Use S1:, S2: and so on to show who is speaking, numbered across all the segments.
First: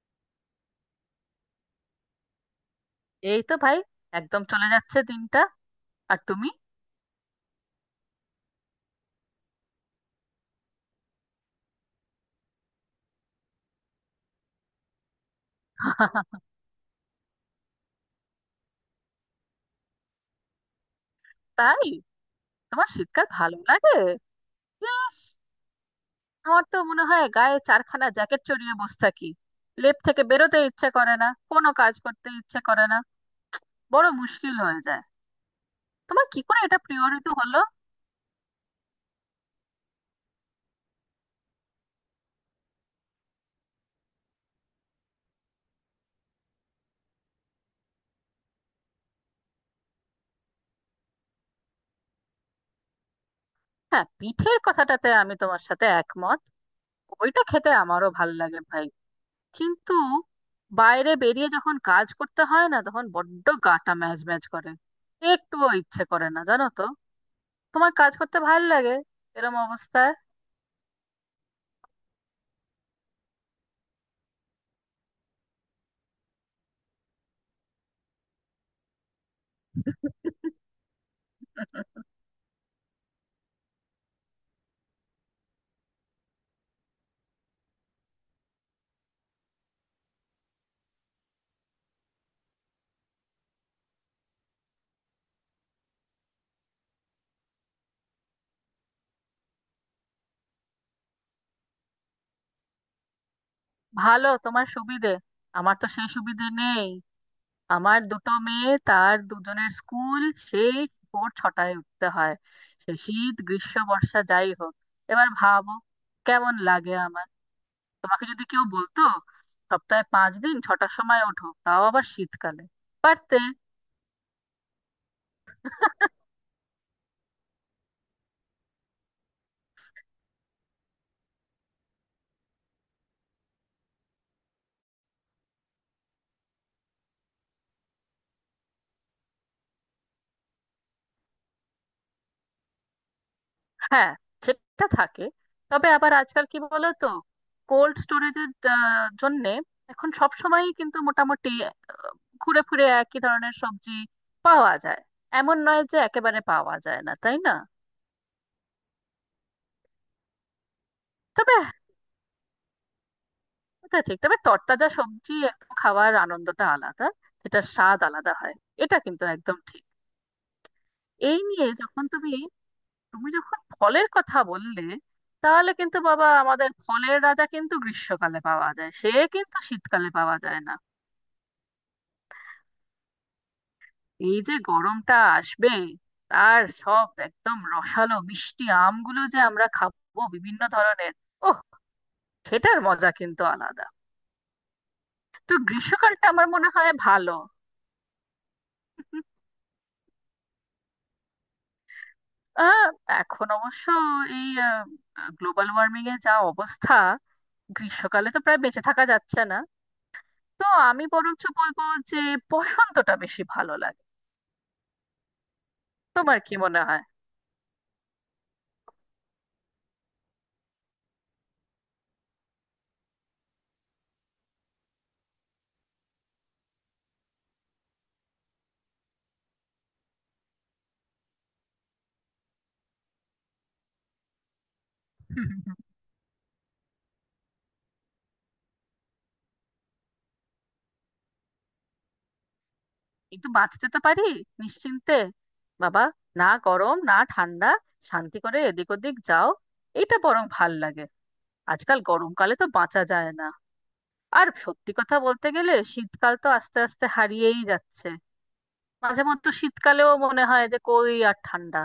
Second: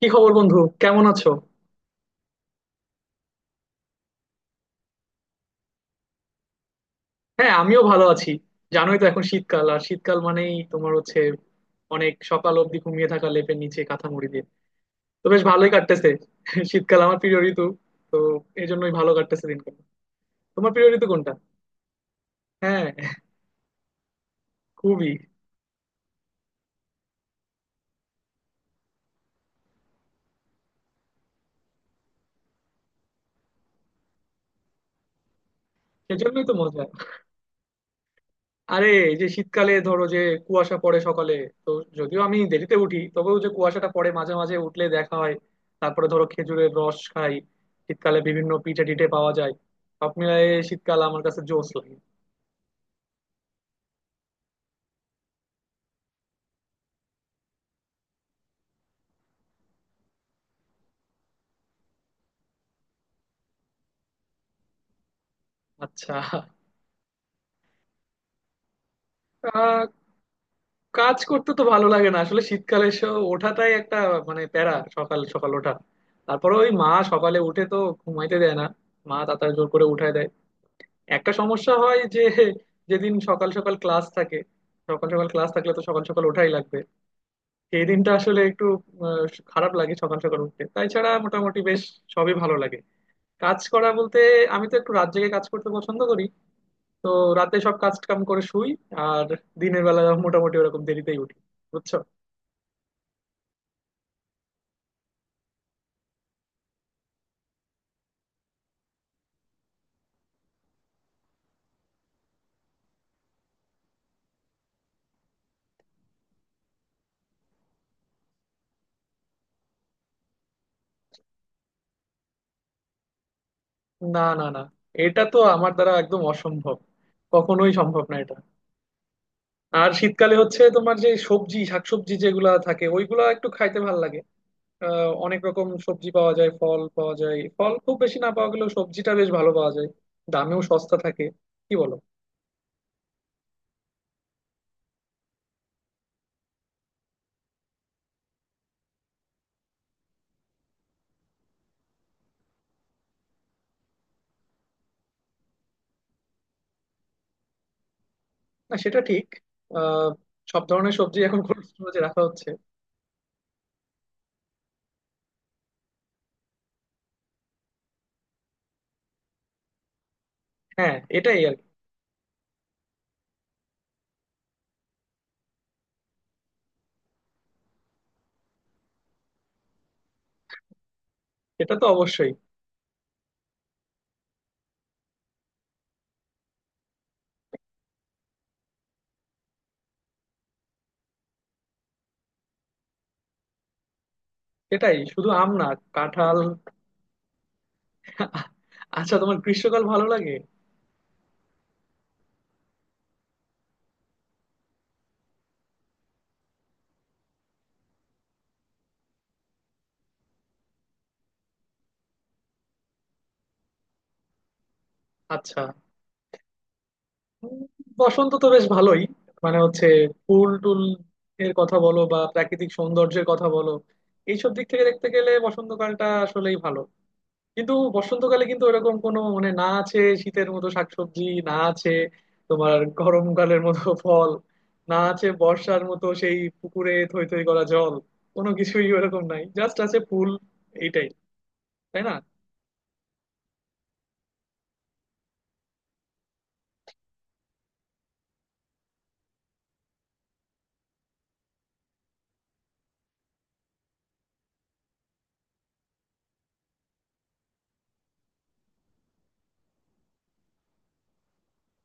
S1: কি খবর বন্ধু? কেমন আছো?
S2: এই তো ভাই, একদম চলে যাচ্ছে দিনটা। আর তুমি?
S1: হ্যাঁ, আমিও ভালো আছি। জানোই তো এখন শীতকাল, আর শীতকাল মানেই তোমার হচ্ছে অনেক সকাল অবধি ঘুমিয়ে থাকা, লেপের নিচে কাঁথা মুড়ি দিয়ে। তো বেশ ভালোই কাটতেছে। শীতকাল আমার প্রিয় ঋতু, তো এই জন্যই ভালো কাটতেছে দিনকাল। তোমার প্রিয় ঋতু কোনটা?
S2: তাই? তোমার
S1: হ্যাঁ।
S2: শীতকাল ভালো লাগে?
S1: খুবই।
S2: ইস, আমার তো মনে হয় গায়ে চারখানা জ্যাকেট চড়িয়ে বসে থাকি। লেপ থেকে বেরোতে ইচ্ছে করে না, কোনো কাজ করতে ইচ্ছে করে না, বড় মুশকিল হয়ে যায়। তোমার কি
S1: সেজন্যই তো
S2: করে এটা
S1: মজা।
S2: প্রিয় ঋতু হলো?
S1: আরে এই যে শীতকালে ধরো যে কুয়াশা পড়ে সকালে। তো যদিও আমি দেরিতে উঠি, তবেও যে কুয়াশাটা পড়ে মাঝে মাঝে উঠলে দেখা হয়। তারপরে ধরো খেজুরের রস খাই। শীতকালে বিভিন্ন পিঠে টিঠে পাওয়া যায়। সব মিলায়ে শীতকাল আমার কাছে জোশ লাগে।
S2: হ্যাঁ, পিঠের কথাটাতে আমি তোমার সাথে একমত। ওইটা খেতে আমারও ভাল লাগে ভাই। কিন্তু বাইরে বেরিয়ে যখন কাজ করতে হয় না, তখন বড্ড গাটা ম্যাজ ম্যাজ করে, একটুও ইচ্ছে
S1: আচ্ছা।
S2: করে না, জানো তো। তোমার কাজ করতে ভাল লাগে এরম
S1: আহ,
S2: অবস্থায়?
S1: কাজ করতে তো ভালো লাগে না আসলে শীতকালে ওঠাটাই একটা, মানে প্যারা সকাল সকাল ওঠা। তারপরে ওই মা সকালে উঠে তো ঘুমাইতে দেয় না, মা তাড়াতাড়ি জোর করে উঠায় দেয়। একটা সমস্যা হয় যে, যেদিন সকাল সকাল ক্লাস থাকে, সকাল সকাল ক্লাস থাকলে তো সকাল সকাল ওঠাই লাগবে। সেই দিনটা আসলে একটু আহ, খারাপ লাগে সকাল সকাল উঠতে, তাই ছাড়া মোটামুটি বেশ সবই ভালো লাগে। কাজ করা বলতে, আমি তো একটু রাত জেগে কাজ করতে পছন্দ করি। তো রাতে সব কাজ কাম করে শুই, আর দিনের বেলা মোটামুটি ওরকম দেরিতেই উঠি। বুঝছো?
S2: ভালো, তোমার সুবিধে। আমার তো সেই সুবিধে নেই। আমার দুটো মেয়ে, তার দুজনের স্কুল, সেই ভোর 6টায় উঠতে হয়, সে শীত গ্রীষ্ম বর্ষা যাই হোক। এবার ভাবো কেমন লাগে আমার। তোমাকে যদি কেউ বলতো সপ্তাহে 5 দিন 6টার সময় ওঠো, তাও আবার শীতকালে, পারতে?
S1: না, না, না, এটা তো আমার দ্বারা একদম অসম্ভব, কখনোই সম্ভব না এটা। আর শীতকালে হচ্ছে তোমার যে সবজি শাকসবজি যেগুলা থাকে ওইগুলা একটু খাইতে ভালো লাগে। অনেক রকম সবজি পাওয়া যায়, ফল পাওয়া যায়। ফল খুব বেশি না পাওয়া গেলেও সবজিটা বেশ ভালো পাওয়া যায়, দামেও সস্তা থাকে। কি বলো?
S2: হ্যাঁ, সেটা থাকে। তবে আবার আজকাল কি বলো তো, কোল্ড স্টোরেজের জন্যে এখন সব সময়ই কিন্তু মোটামুটি ঘুরে ফিরে একই ধরনের সবজি পাওয়া যায়। এমন নয় যে একেবারে পাওয়া যায় না, তাই না?
S1: না সেটা ঠিক। আহ সব ধরনের সবজি এখন
S2: তবে
S1: কোল্ড স্টোরেজে রাখা হচ্ছে।
S2: এটা ঠিক, তবে তরতাজা সবজি একটু খাওয়ার আনন্দটা আলাদা, সেটার স্বাদ আলাদা হয়। এটা কিন্তু একদম ঠিক।
S1: হ্যাঁ
S2: এই
S1: এটাই আর কি।
S2: নিয়ে যখন তুমি তুমি যখন ফলের কথা বললে, তাহলে কিন্তু বাবা আমাদের ফলের রাজা কিন্তু গ্রীষ্মকালে পাওয়া যায়, সে কিন্তু শীতকালে পাওয়া যায় না।
S1: এটা তো অবশ্যই।
S2: এই যে গরমটা আসবে, তার সব একদম রসালো মিষ্টি আমগুলো যে আমরা খাবো বিভিন্ন ধরনের, ওহ, সেটার মজা কিন্তু আলাদা।
S1: এটাই, শুধু আম
S2: তো
S1: না,
S2: গ্রীষ্মকালটা
S1: কাঁঠাল।
S2: আমার মনে হয় ভালো।
S1: আচ্ছা, তোমার গ্রীষ্মকাল ভালো লাগে?
S2: আহ, এখন অবশ্য এই গ্লোবাল ওয়ার্মিং এর যা অবস্থা, গ্রীষ্মকালে তো প্রায় বেঁচে থাকা যাচ্ছে না। তো আমি বরঞ্চ বলবো যে বসন্তটা বেশি ভালো লাগে।
S1: আচ্ছা।
S2: তোমার কি মনে হয়?
S1: উম, বসন্ত তো বেশ ভালোই, মানে হচ্ছে ফুল টুল এর কথা বলো বা প্রাকৃতিক সৌন্দর্যের কথা বলো, এইসব দিক থেকে দেখতে গেলে বসন্তকালটা আসলেই ভালো। কিন্তু বসন্তকালে কিন্তু ওরকম কোনো মানে না আছে শীতের মতো শাকসবজি, না আছে তোমার গরমকালের মতো ফল, না আছে
S2: হুম।
S1: বর্ষার মতো সেই পুকুরে থই থই করা জল। কোনো কিছুই ওরকম নাই, জাস্ট আছে ফুল। এইটাই। তাই না?
S2: কিন্তু বাঁচতে তো পারি নিশ্চিন্তে, বাবা। না গরম না ঠান্ডা, শান্তি করে এদিক ওদিক যাও, এটা বরং ভাল লাগে। আজকাল গরমকালে তো বাঁচা যায় না। আর সত্যি কথা বলতে গেলে শীতকাল তো আস্তে আস্তে হারিয়েই যাচ্ছে। মাঝে মধ্যে শীতকালেও মনে হয় যে কই আর ঠান্ডা।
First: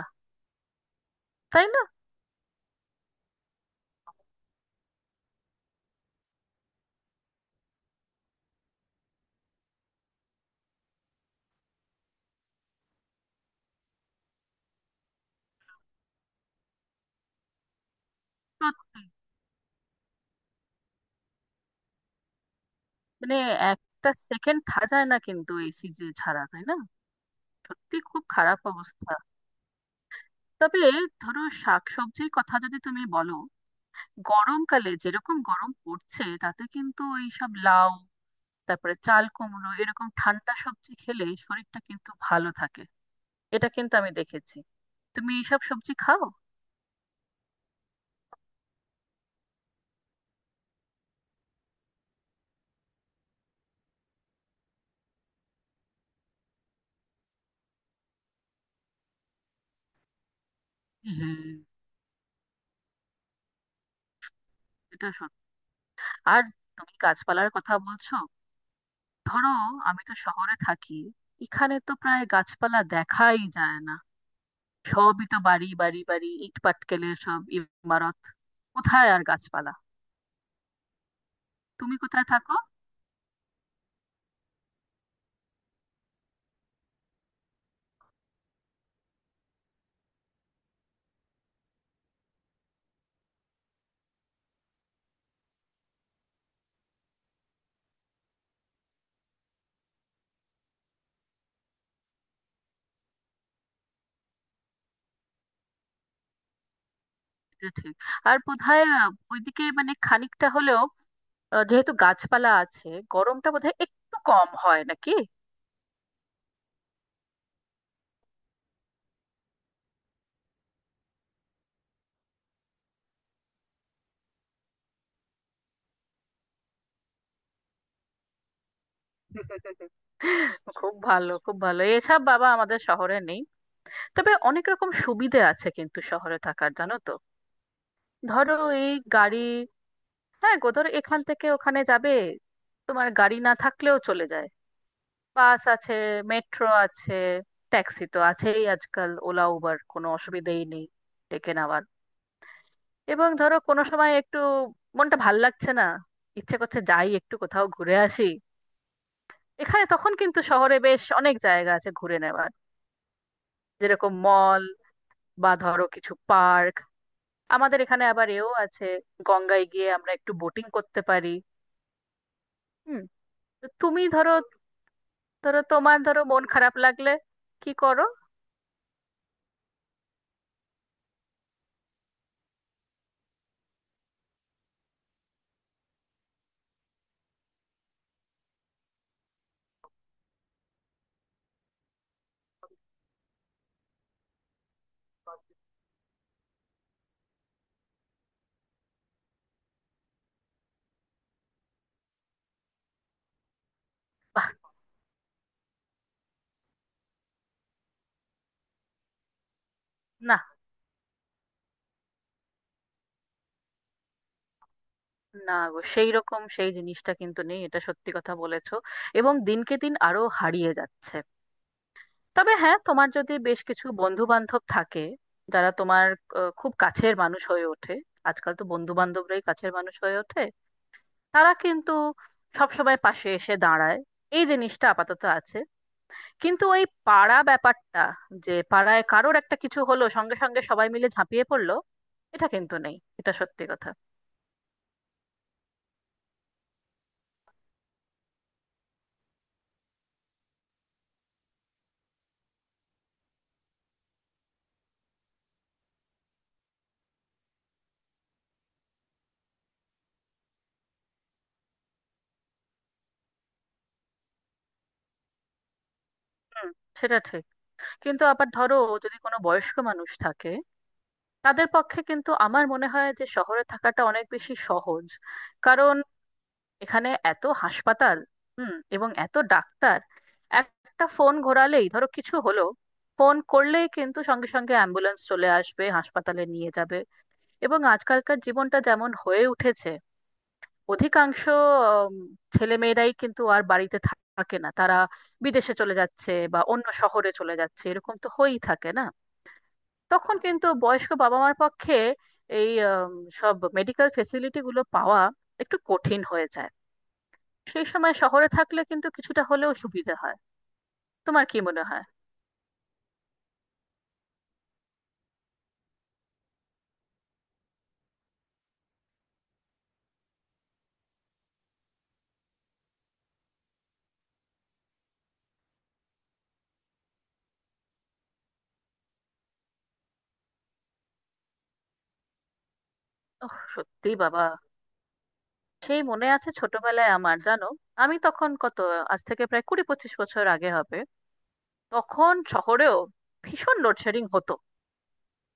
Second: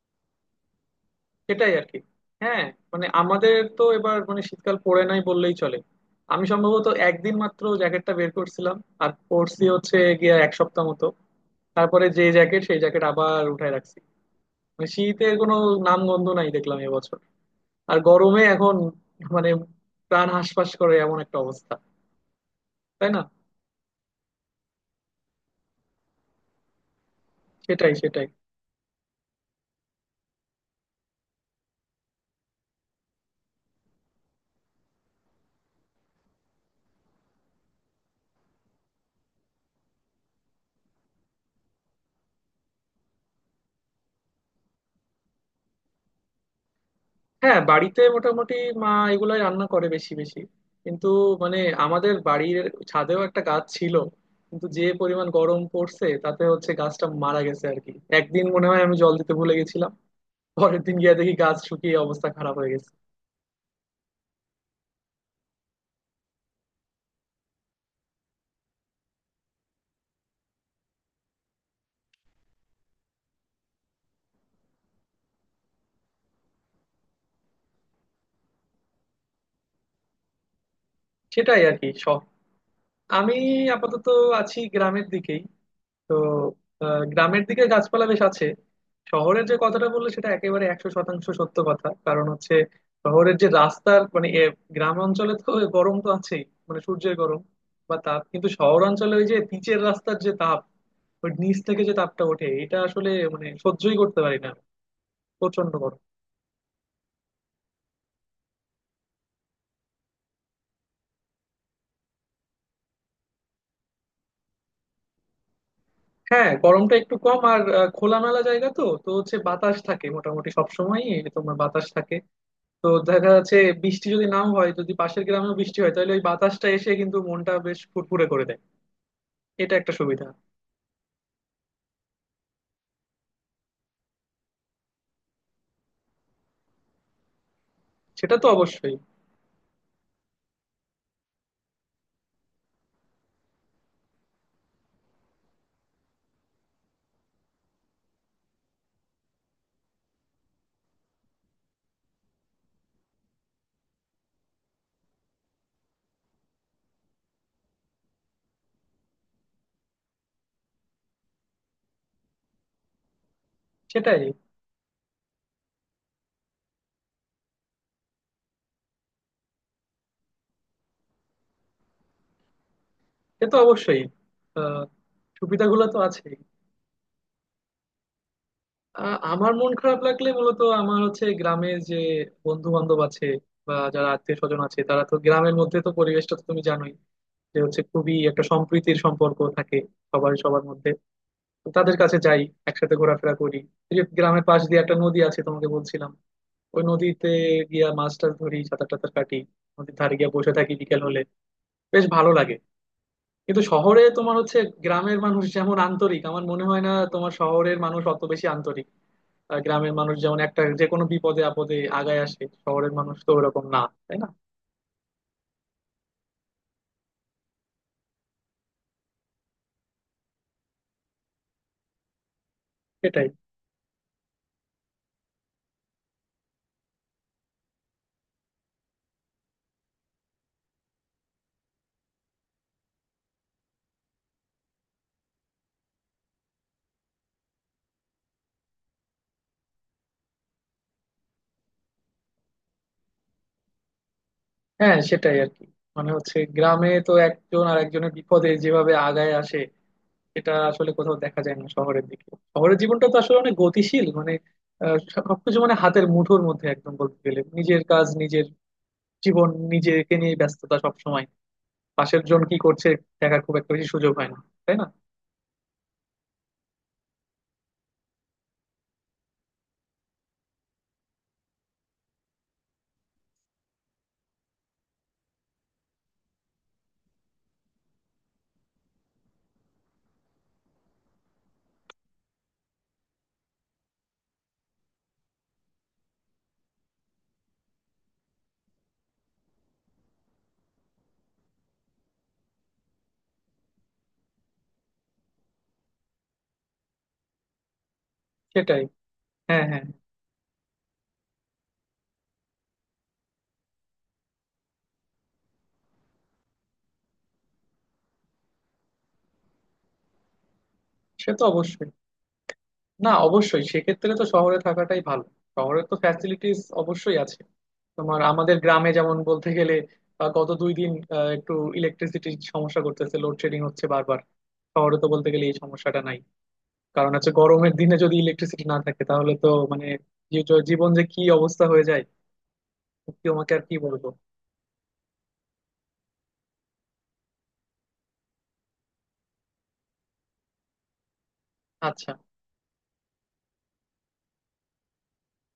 S2: তাই
S1: সেটাই
S2: না?
S1: আর কি। হ্যাঁ, মানে আমাদের তো এবার মানে শীতকাল পড়ে নাই বললেই চলে। আমি সম্ভবত একদিন মাত্র জ্যাকেটটা বের করছিলাম, আর পরছি হচ্ছে গিয়া এক সপ্তাহ মতো। তারপরে যে জ্যাকেট সেই জ্যাকেট আবার উঠায় রাখছি। মানে শীতের কোনো নাম গন্ধ নাই দেখলাম এবছর। আর গরমে এখন
S2: সত্যি।
S1: মানে প্রাণ হাঁসফাঁস করে এমন একটা অবস্থা। তাই না?
S2: মানে একটা সেকেন্ড থাকা যায় না কিন্তু এসি ছাড়া, তাই না?
S1: সেটাই
S2: সত্যি খুব
S1: সেটাই
S2: খারাপ অবস্থা। তবে ধরো শাকসবজির কথা যদি তুমি বলো, গরমকালে যেরকম গরম পড়ছে তাতে কিন্তু ওই সব লাউ, তারপরে চাল কুমড়ো এরকম ঠান্ডা সবজি খেলে শরীরটা কিন্তু ভালো থাকে। এটা কিন্তু আমি দেখেছি। তুমি এইসব সবজি খাও?
S1: হ্যাঁ, বাড়িতে মোটামুটি মা এগুলাই রান্না করে বেশি বেশি। কিন্তু মানে আমাদের বাড়ির ছাদেও একটা গাছ ছিল, কিন্তু যে পরিমাণ গরম পড়ছে তাতে হচ্ছে গাছটা মারা গেছে আর কি। একদিন মনে হয় আমি জল দিতে ভুলে গেছিলাম, পরের দিন গিয়ে দেখি গাছ
S2: হুম,
S1: শুকিয়ে অবস্থা খারাপ হয়ে গেছে।
S2: এটা সত্যি। আর তুমি গাছপালার কথা বলছো, ধরো আমি তো শহরে থাকি, এখানে তো প্রায় গাছপালা দেখাই যায় না। সবই তো বাড়ি, বাড়ি ইট পাটকেলের সব ইমারত। কোথায় আর গাছপালা।
S1: সেটাই আর কি
S2: তুমি
S1: শখ।
S2: কোথায় থাকো?
S1: আমি আপাতত আছি গ্রামের দিকেই। তো গ্রামের দিকে গাছপালা বেশ আছে। শহরের যে কথাটা বললে সেটা একেবারে 100% সত্য কথা। কারণ হচ্ছে শহরের যে রাস্তার মানে গ্রাম অঞ্চলে তো গরম তো আছেই, মানে সূর্যের গরম বা তাপ, কিন্তু শহর অঞ্চলে ওই যে পিচের রাস্তার যে তাপ, ওই নিচ থেকে যে তাপটা ওঠে এটা আসলে মানে সহ্যই করতে পারি না, প্রচন্ড গরম।
S2: এটা ঠিক। আর বোধহয় ওইদিকে মানে খানিকটা হলেও, যেহেতু গাছপালা আছে, গরমটা বোধহয় একটু কম হয় নাকি।
S1: হ্যাঁ, গরমটা একটু কম। আর খোলামেলা জায়গা তো তো হচ্ছে বাতাস থাকে মোটামুটি সবসময়। তোমার বাতাস থাকে, তো দেখা যাচ্ছে বৃষ্টি যদি নাও হয়, যদি পাশের গ্রামেও বৃষ্টি হয় তাহলে ওই বাতাসটা এসে কিন্তু মনটা বেশ ফুরফুরে করে দেয়। এটা একটা সুবিধা।
S2: খুব ভালো, খুব ভালো। এসব বাবা আমাদের শহরে নেই। তবে অনেক রকম সুবিধে আছে কিন্তু শহরে থাকার, জানো তো।
S1: সেটা তো
S2: ধরো এই
S1: অবশ্যই।
S2: গাড়ি, হ্যাঁ গো, ধরো এখান থেকে ওখানে যাবে, তোমার গাড়ি না থাকলেও চলে যায়। বাস আছে, মেট্রো আছে, ট্যাক্সি তো আছেই, আজকাল ওলা উবার, কোনো অসুবিধেই নেই ডেকে নেওয়ার। এবং ধরো কোনো সময় একটু মনটা ভাল লাগছে না, ইচ্ছে করছে যাই একটু কোথাও ঘুরে আসি, এখানে তখন কিন্তু শহরে বেশ অনেক জায়গা আছে ঘুরে নেওয়ার, যেরকম
S1: সেটাই।
S2: মল, বা ধরো কিছু পার্ক। আমাদের এখানে আবার এও আছে, গঙ্গায় গিয়ে আমরা একটু বোটিং করতে পারি। হুম।
S1: সে তো
S2: তো
S1: অবশ্যই।
S2: তুমি ধরো,
S1: আহ
S2: ধরো
S1: সুবিধাগুলো
S2: তোমার,
S1: তো
S2: ধরো
S1: আছে।
S2: মন খারাপ লাগলে কি করো?
S1: আমার মন খারাপ লাগলে মূলত আমার হচ্ছে গ্রামের যে বন্ধু বান্ধব আছে বা যারা আত্মীয় স্বজন আছে, তারা তো গ্রামের মধ্যে তো পরিবেশটা তো তুমি জানোই, যে হচ্ছে খুবই একটা সম্প্রীতির সম্পর্ক থাকে সবার সবার মধ্যে। তো তাদের কাছে যাই, একসাথে ঘোরাফেরা করি। এই যে গ্রামের পাশ দিয়ে একটা নদী আছে তোমাকে বলছিলাম, ওই নদীতে গিয়া মাছ টাছ ধরি, সাঁতার টাতার কাটি, নদীর ধারে গিয়া বসে থাকি বিকেল হলে, বেশ ভালো লাগে। কিন্তু শহরে তোমার
S2: বাহ!
S1: হচ্ছে গ্রামের মানুষ যেমন আন্তরিক, আমার মনে হয় না তোমার শহরের মানুষ অত বেশি আন্তরিক। আর গ্রামের মানুষ
S2: না
S1: যেমন একটা যে কোনো বিপদে আপদে আগায় আসে, শহরের মানুষ তো ওরকম না। তাই না?
S2: না গো, সেই রকম সেই জিনিসটা কিন্তু নেই, এটা সত্যি কথা বলেছো। এবং দিনকে দিন আরো হারিয়ে যাচ্ছে। তবে হ্যাঁ, তোমার
S1: সেটাই।
S2: যদি বেশ কিছু বন্ধু বান্ধব থাকে যারা তোমার খুব কাছের মানুষ হয়ে ওঠে, আজকাল তো বন্ধু বান্ধবরাই কাছের মানুষ হয়ে ওঠে, তারা কিন্তু সবসময় পাশে এসে দাঁড়ায়। এই জিনিসটা আপাতত আছে। কিন্তু ওই পাড়া ব্যাপারটা, যে পাড়ায় কারোর একটা কিছু হলো সঙ্গে সঙ্গে সবাই মিলে ঝাঁপিয়ে পড়লো, এটা কিন্তু নেই। এটা সত্যি কথা।
S1: হ্যাঁ, সেটাই আর কি। মানে হচ্ছে গ্রামে তো একজন আর একজনের বিপদে যেভাবে আগায় আসে, এটা আসলে কোথাও দেখা যায় না শহরের দিকে। শহরের জীবনটা তো আসলে অনেক গতিশীল, মানে সবকিছু মানে হাতের মুঠোর মধ্যে একদম, বলতে গেলে নিজের কাজ, নিজের জীবন, নিজেকে নিয়ে ব্যস্ততা সব সময়। পাশের জন কি করছে দেখার খুব একটা বেশি সুযোগ হয় না। তাই না?
S2: হুম, সেটা ঠিক। কিন্তু আবার ধরো, যদি কোনো বয়স্ক মানুষ থাকে, তাদের পক্ষে কিন্তু আমার মনে হয় যে শহরে থাকাটা অনেক বেশি সহজ। কারণ এখানে এত হাসপাতাল, হুম, এবং এত ডাক্তার, একটা ফোন ঘোরালেই, ধরো কিছু হলো, ফোন করলেই কিন্তু সঙ্গে সঙ্গে অ্যাম্বুলেন্স চলে আসবে, হাসপাতালে নিয়ে যাবে। এবং আজকালকার জীবনটা যেমন হয়ে উঠেছে, অধিকাংশ ছেলে মেয়েরাই কিন্তু আর বাড়িতে থাকে না, তারা বিদেশে চলে যাচ্ছে বা অন্য শহরে চলে যাচ্ছে, এরকম তো হয়েই
S1: সেটাই।
S2: থাকে না।
S1: হ্যাঁ, হ্যাঁ।
S2: তখন কিন্তু বয়স্ক বাবা মার পক্ষে এই সব মেডিকেল ফেসিলিটি গুলো পাওয়া একটু কঠিন হয়ে যায়। সেই সময় শহরে থাকলে কিন্তু কিছুটা হলেও সুবিধা হয়।
S1: সে তো
S2: তোমার কি মনে
S1: অবশ্যই।
S2: হয়?
S1: না অবশ্যই সেক্ষেত্রে তো শহরে থাকাটাই ভালো, শহরের তো ফ্যাসিলিটিস অবশ্যই আছে। তোমার আমাদের গ্রামে যেমন বলতে গেলে গত 2 দিন একটু ইলেকট্রিসিটির সমস্যা করতেছে, লোডশেডিং হচ্ছে বারবার। শহরে তো বলতে গেলে এই সমস্যাটা নাই। কারণ হচ্ছে গরমের দিনে যদি ইলেকট্রিসিটি না থাকে তাহলে তো মানে জীবন যে কি অবস্থা হয়ে যায়, সত্যি তোমাকে
S2: ওহ
S1: আর কি বলবো।
S2: সত্যি বাবা। সেই মনে আছে ছোটবেলায়, আমার জানো, আমি তখন কত, আজ থেকে প্রায় 20-25 বছর আগে হবে,
S1: আচ্ছা।
S2: তখন শহরেও ভীষণ লোডশেডিং হতো।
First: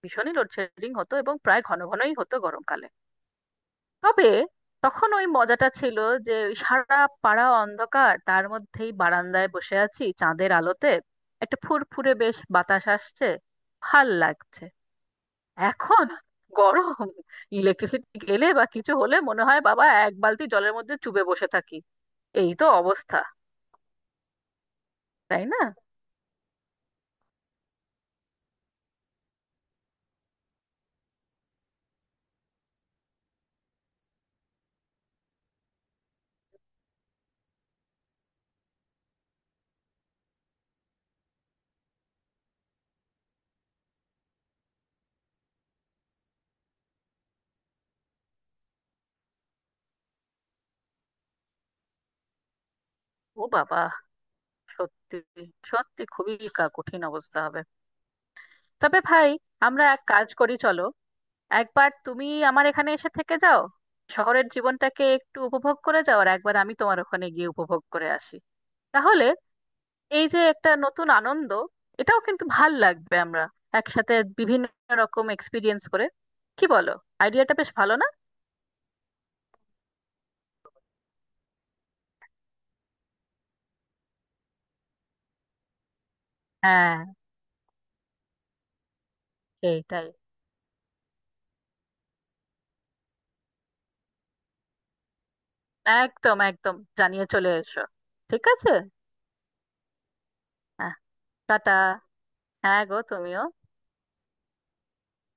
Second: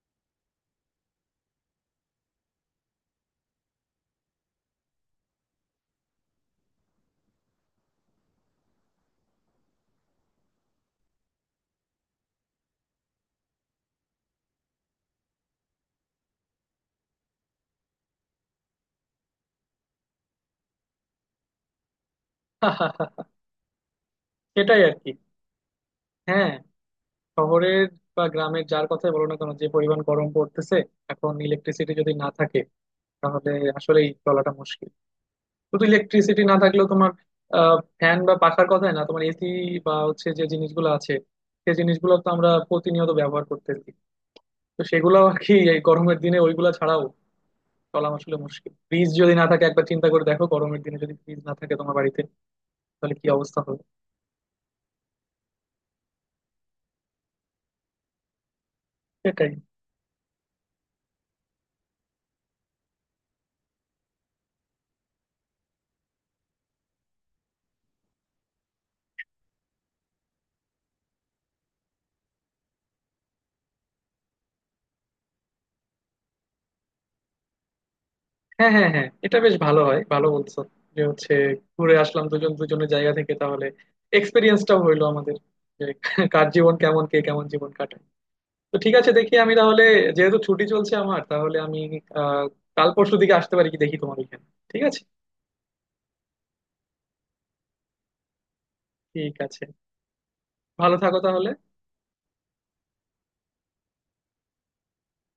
S2: ভীষণই লোডশেডিং হতো, এবং প্রায় ঘন ঘনই হতো গরমকালে। তবে তখন ওই মজাটা ছিল যে ওই সারা পাড়া অন্ধকার, তার মধ্যেই বারান্দায় বসে আছি চাঁদের আলোতে, একটা ফুরফুরে বেশ বাতাস আসছে, ভাল লাগছে। এখন গরম, ইলেকট্রিসিটি গেলে বা কিছু হলে মনে হয় বাবা এক বালতি জলের মধ্যে চুবে বসে থাকি, এই তো অবস্থা।
S1: সেটাই আর কি।
S2: তাই না?
S1: হ্যাঁ, শহরের বা গ্রামের যার কথাই বলো না কেন, যে পরিমাণ গরম পড়তেছে এখন, ইলেকট্রিসিটি যদি না থাকে তাহলে আসলেই চলাটা মুশকিল। শুধু ইলেকট্রিসিটি না থাকলেও তোমার ফ্যান বা পাখার কথাই না, তোমার এসি বা হচ্ছে যে জিনিসগুলো আছে সেই জিনিসগুলো তো আমরা প্রতিনিয়ত ব্যবহার করতেছি, তো সেগুলো আর কি এই গরমের দিনে ওইগুলা ছাড়াও চলা আসলে মুশকিল। ফ্রিজ যদি না থাকে, একবার চিন্তা করে দেখো, গরমের দিনে যদি ফ্রিজ না থাকে তোমার বাড়িতে, তাহলে কি
S2: ও
S1: অবস্থা
S2: বাবা,
S1: হবে।
S2: সত্যি, সত্যি খুবই কঠিন অবস্থা হবে। তবে ভাই,
S1: সেটাই।
S2: আমরা এক কাজ করি, চলো, একবার তুমি আমার এখানে এসে থেকে যাও, শহরের জীবনটাকে একটু উপভোগ করে যাও, আর একবার আমি তোমার ওখানে গিয়ে উপভোগ করে আসি। তাহলে এই যে একটা নতুন আনন্দ, এটাও কিন্তু ভাল লাগবে। আমরা একসাথে বিভিন্ন রকম এক্সপিরিয়েন্স করে, কি বলো, আইডিয়াটা বেশ ভালো না?
S1: হ্যাঁ, হ্যাঁ, হ্যাঁ, এটা বেশ ভালো হয়, ভালো বলছো। যে হচ্ছে ঘুরে আসলাম দুজন দুজনের জায়গা থেকে, তাহলে এক্সপিরিয়েন্সটাও হইলো আমাদের যে কার জীবন
S2: হ্যাঁ,
S1: কেমন, কে কেমন জীবন কাটায়। তো ঠিক আছে, দেখি আমি তাহলে,
S2: এইটাই।
S1: যেহেতু ছুটি চলছে আমার তাহলে আমি আহ কাল পরশু দিকে আসতে পারি কি, দেখি তোমার এখানে। ঠিক আছে।
S2: একদম একদম, জানিয়ে চলে এসো। ঠিক আছে।
S1: ঠিক আছে।
S2: হ্যাঁ।
S1: ভালো থাকো তাহলে।
S2: টাটা। হ্যাঁ গো, তুমিও।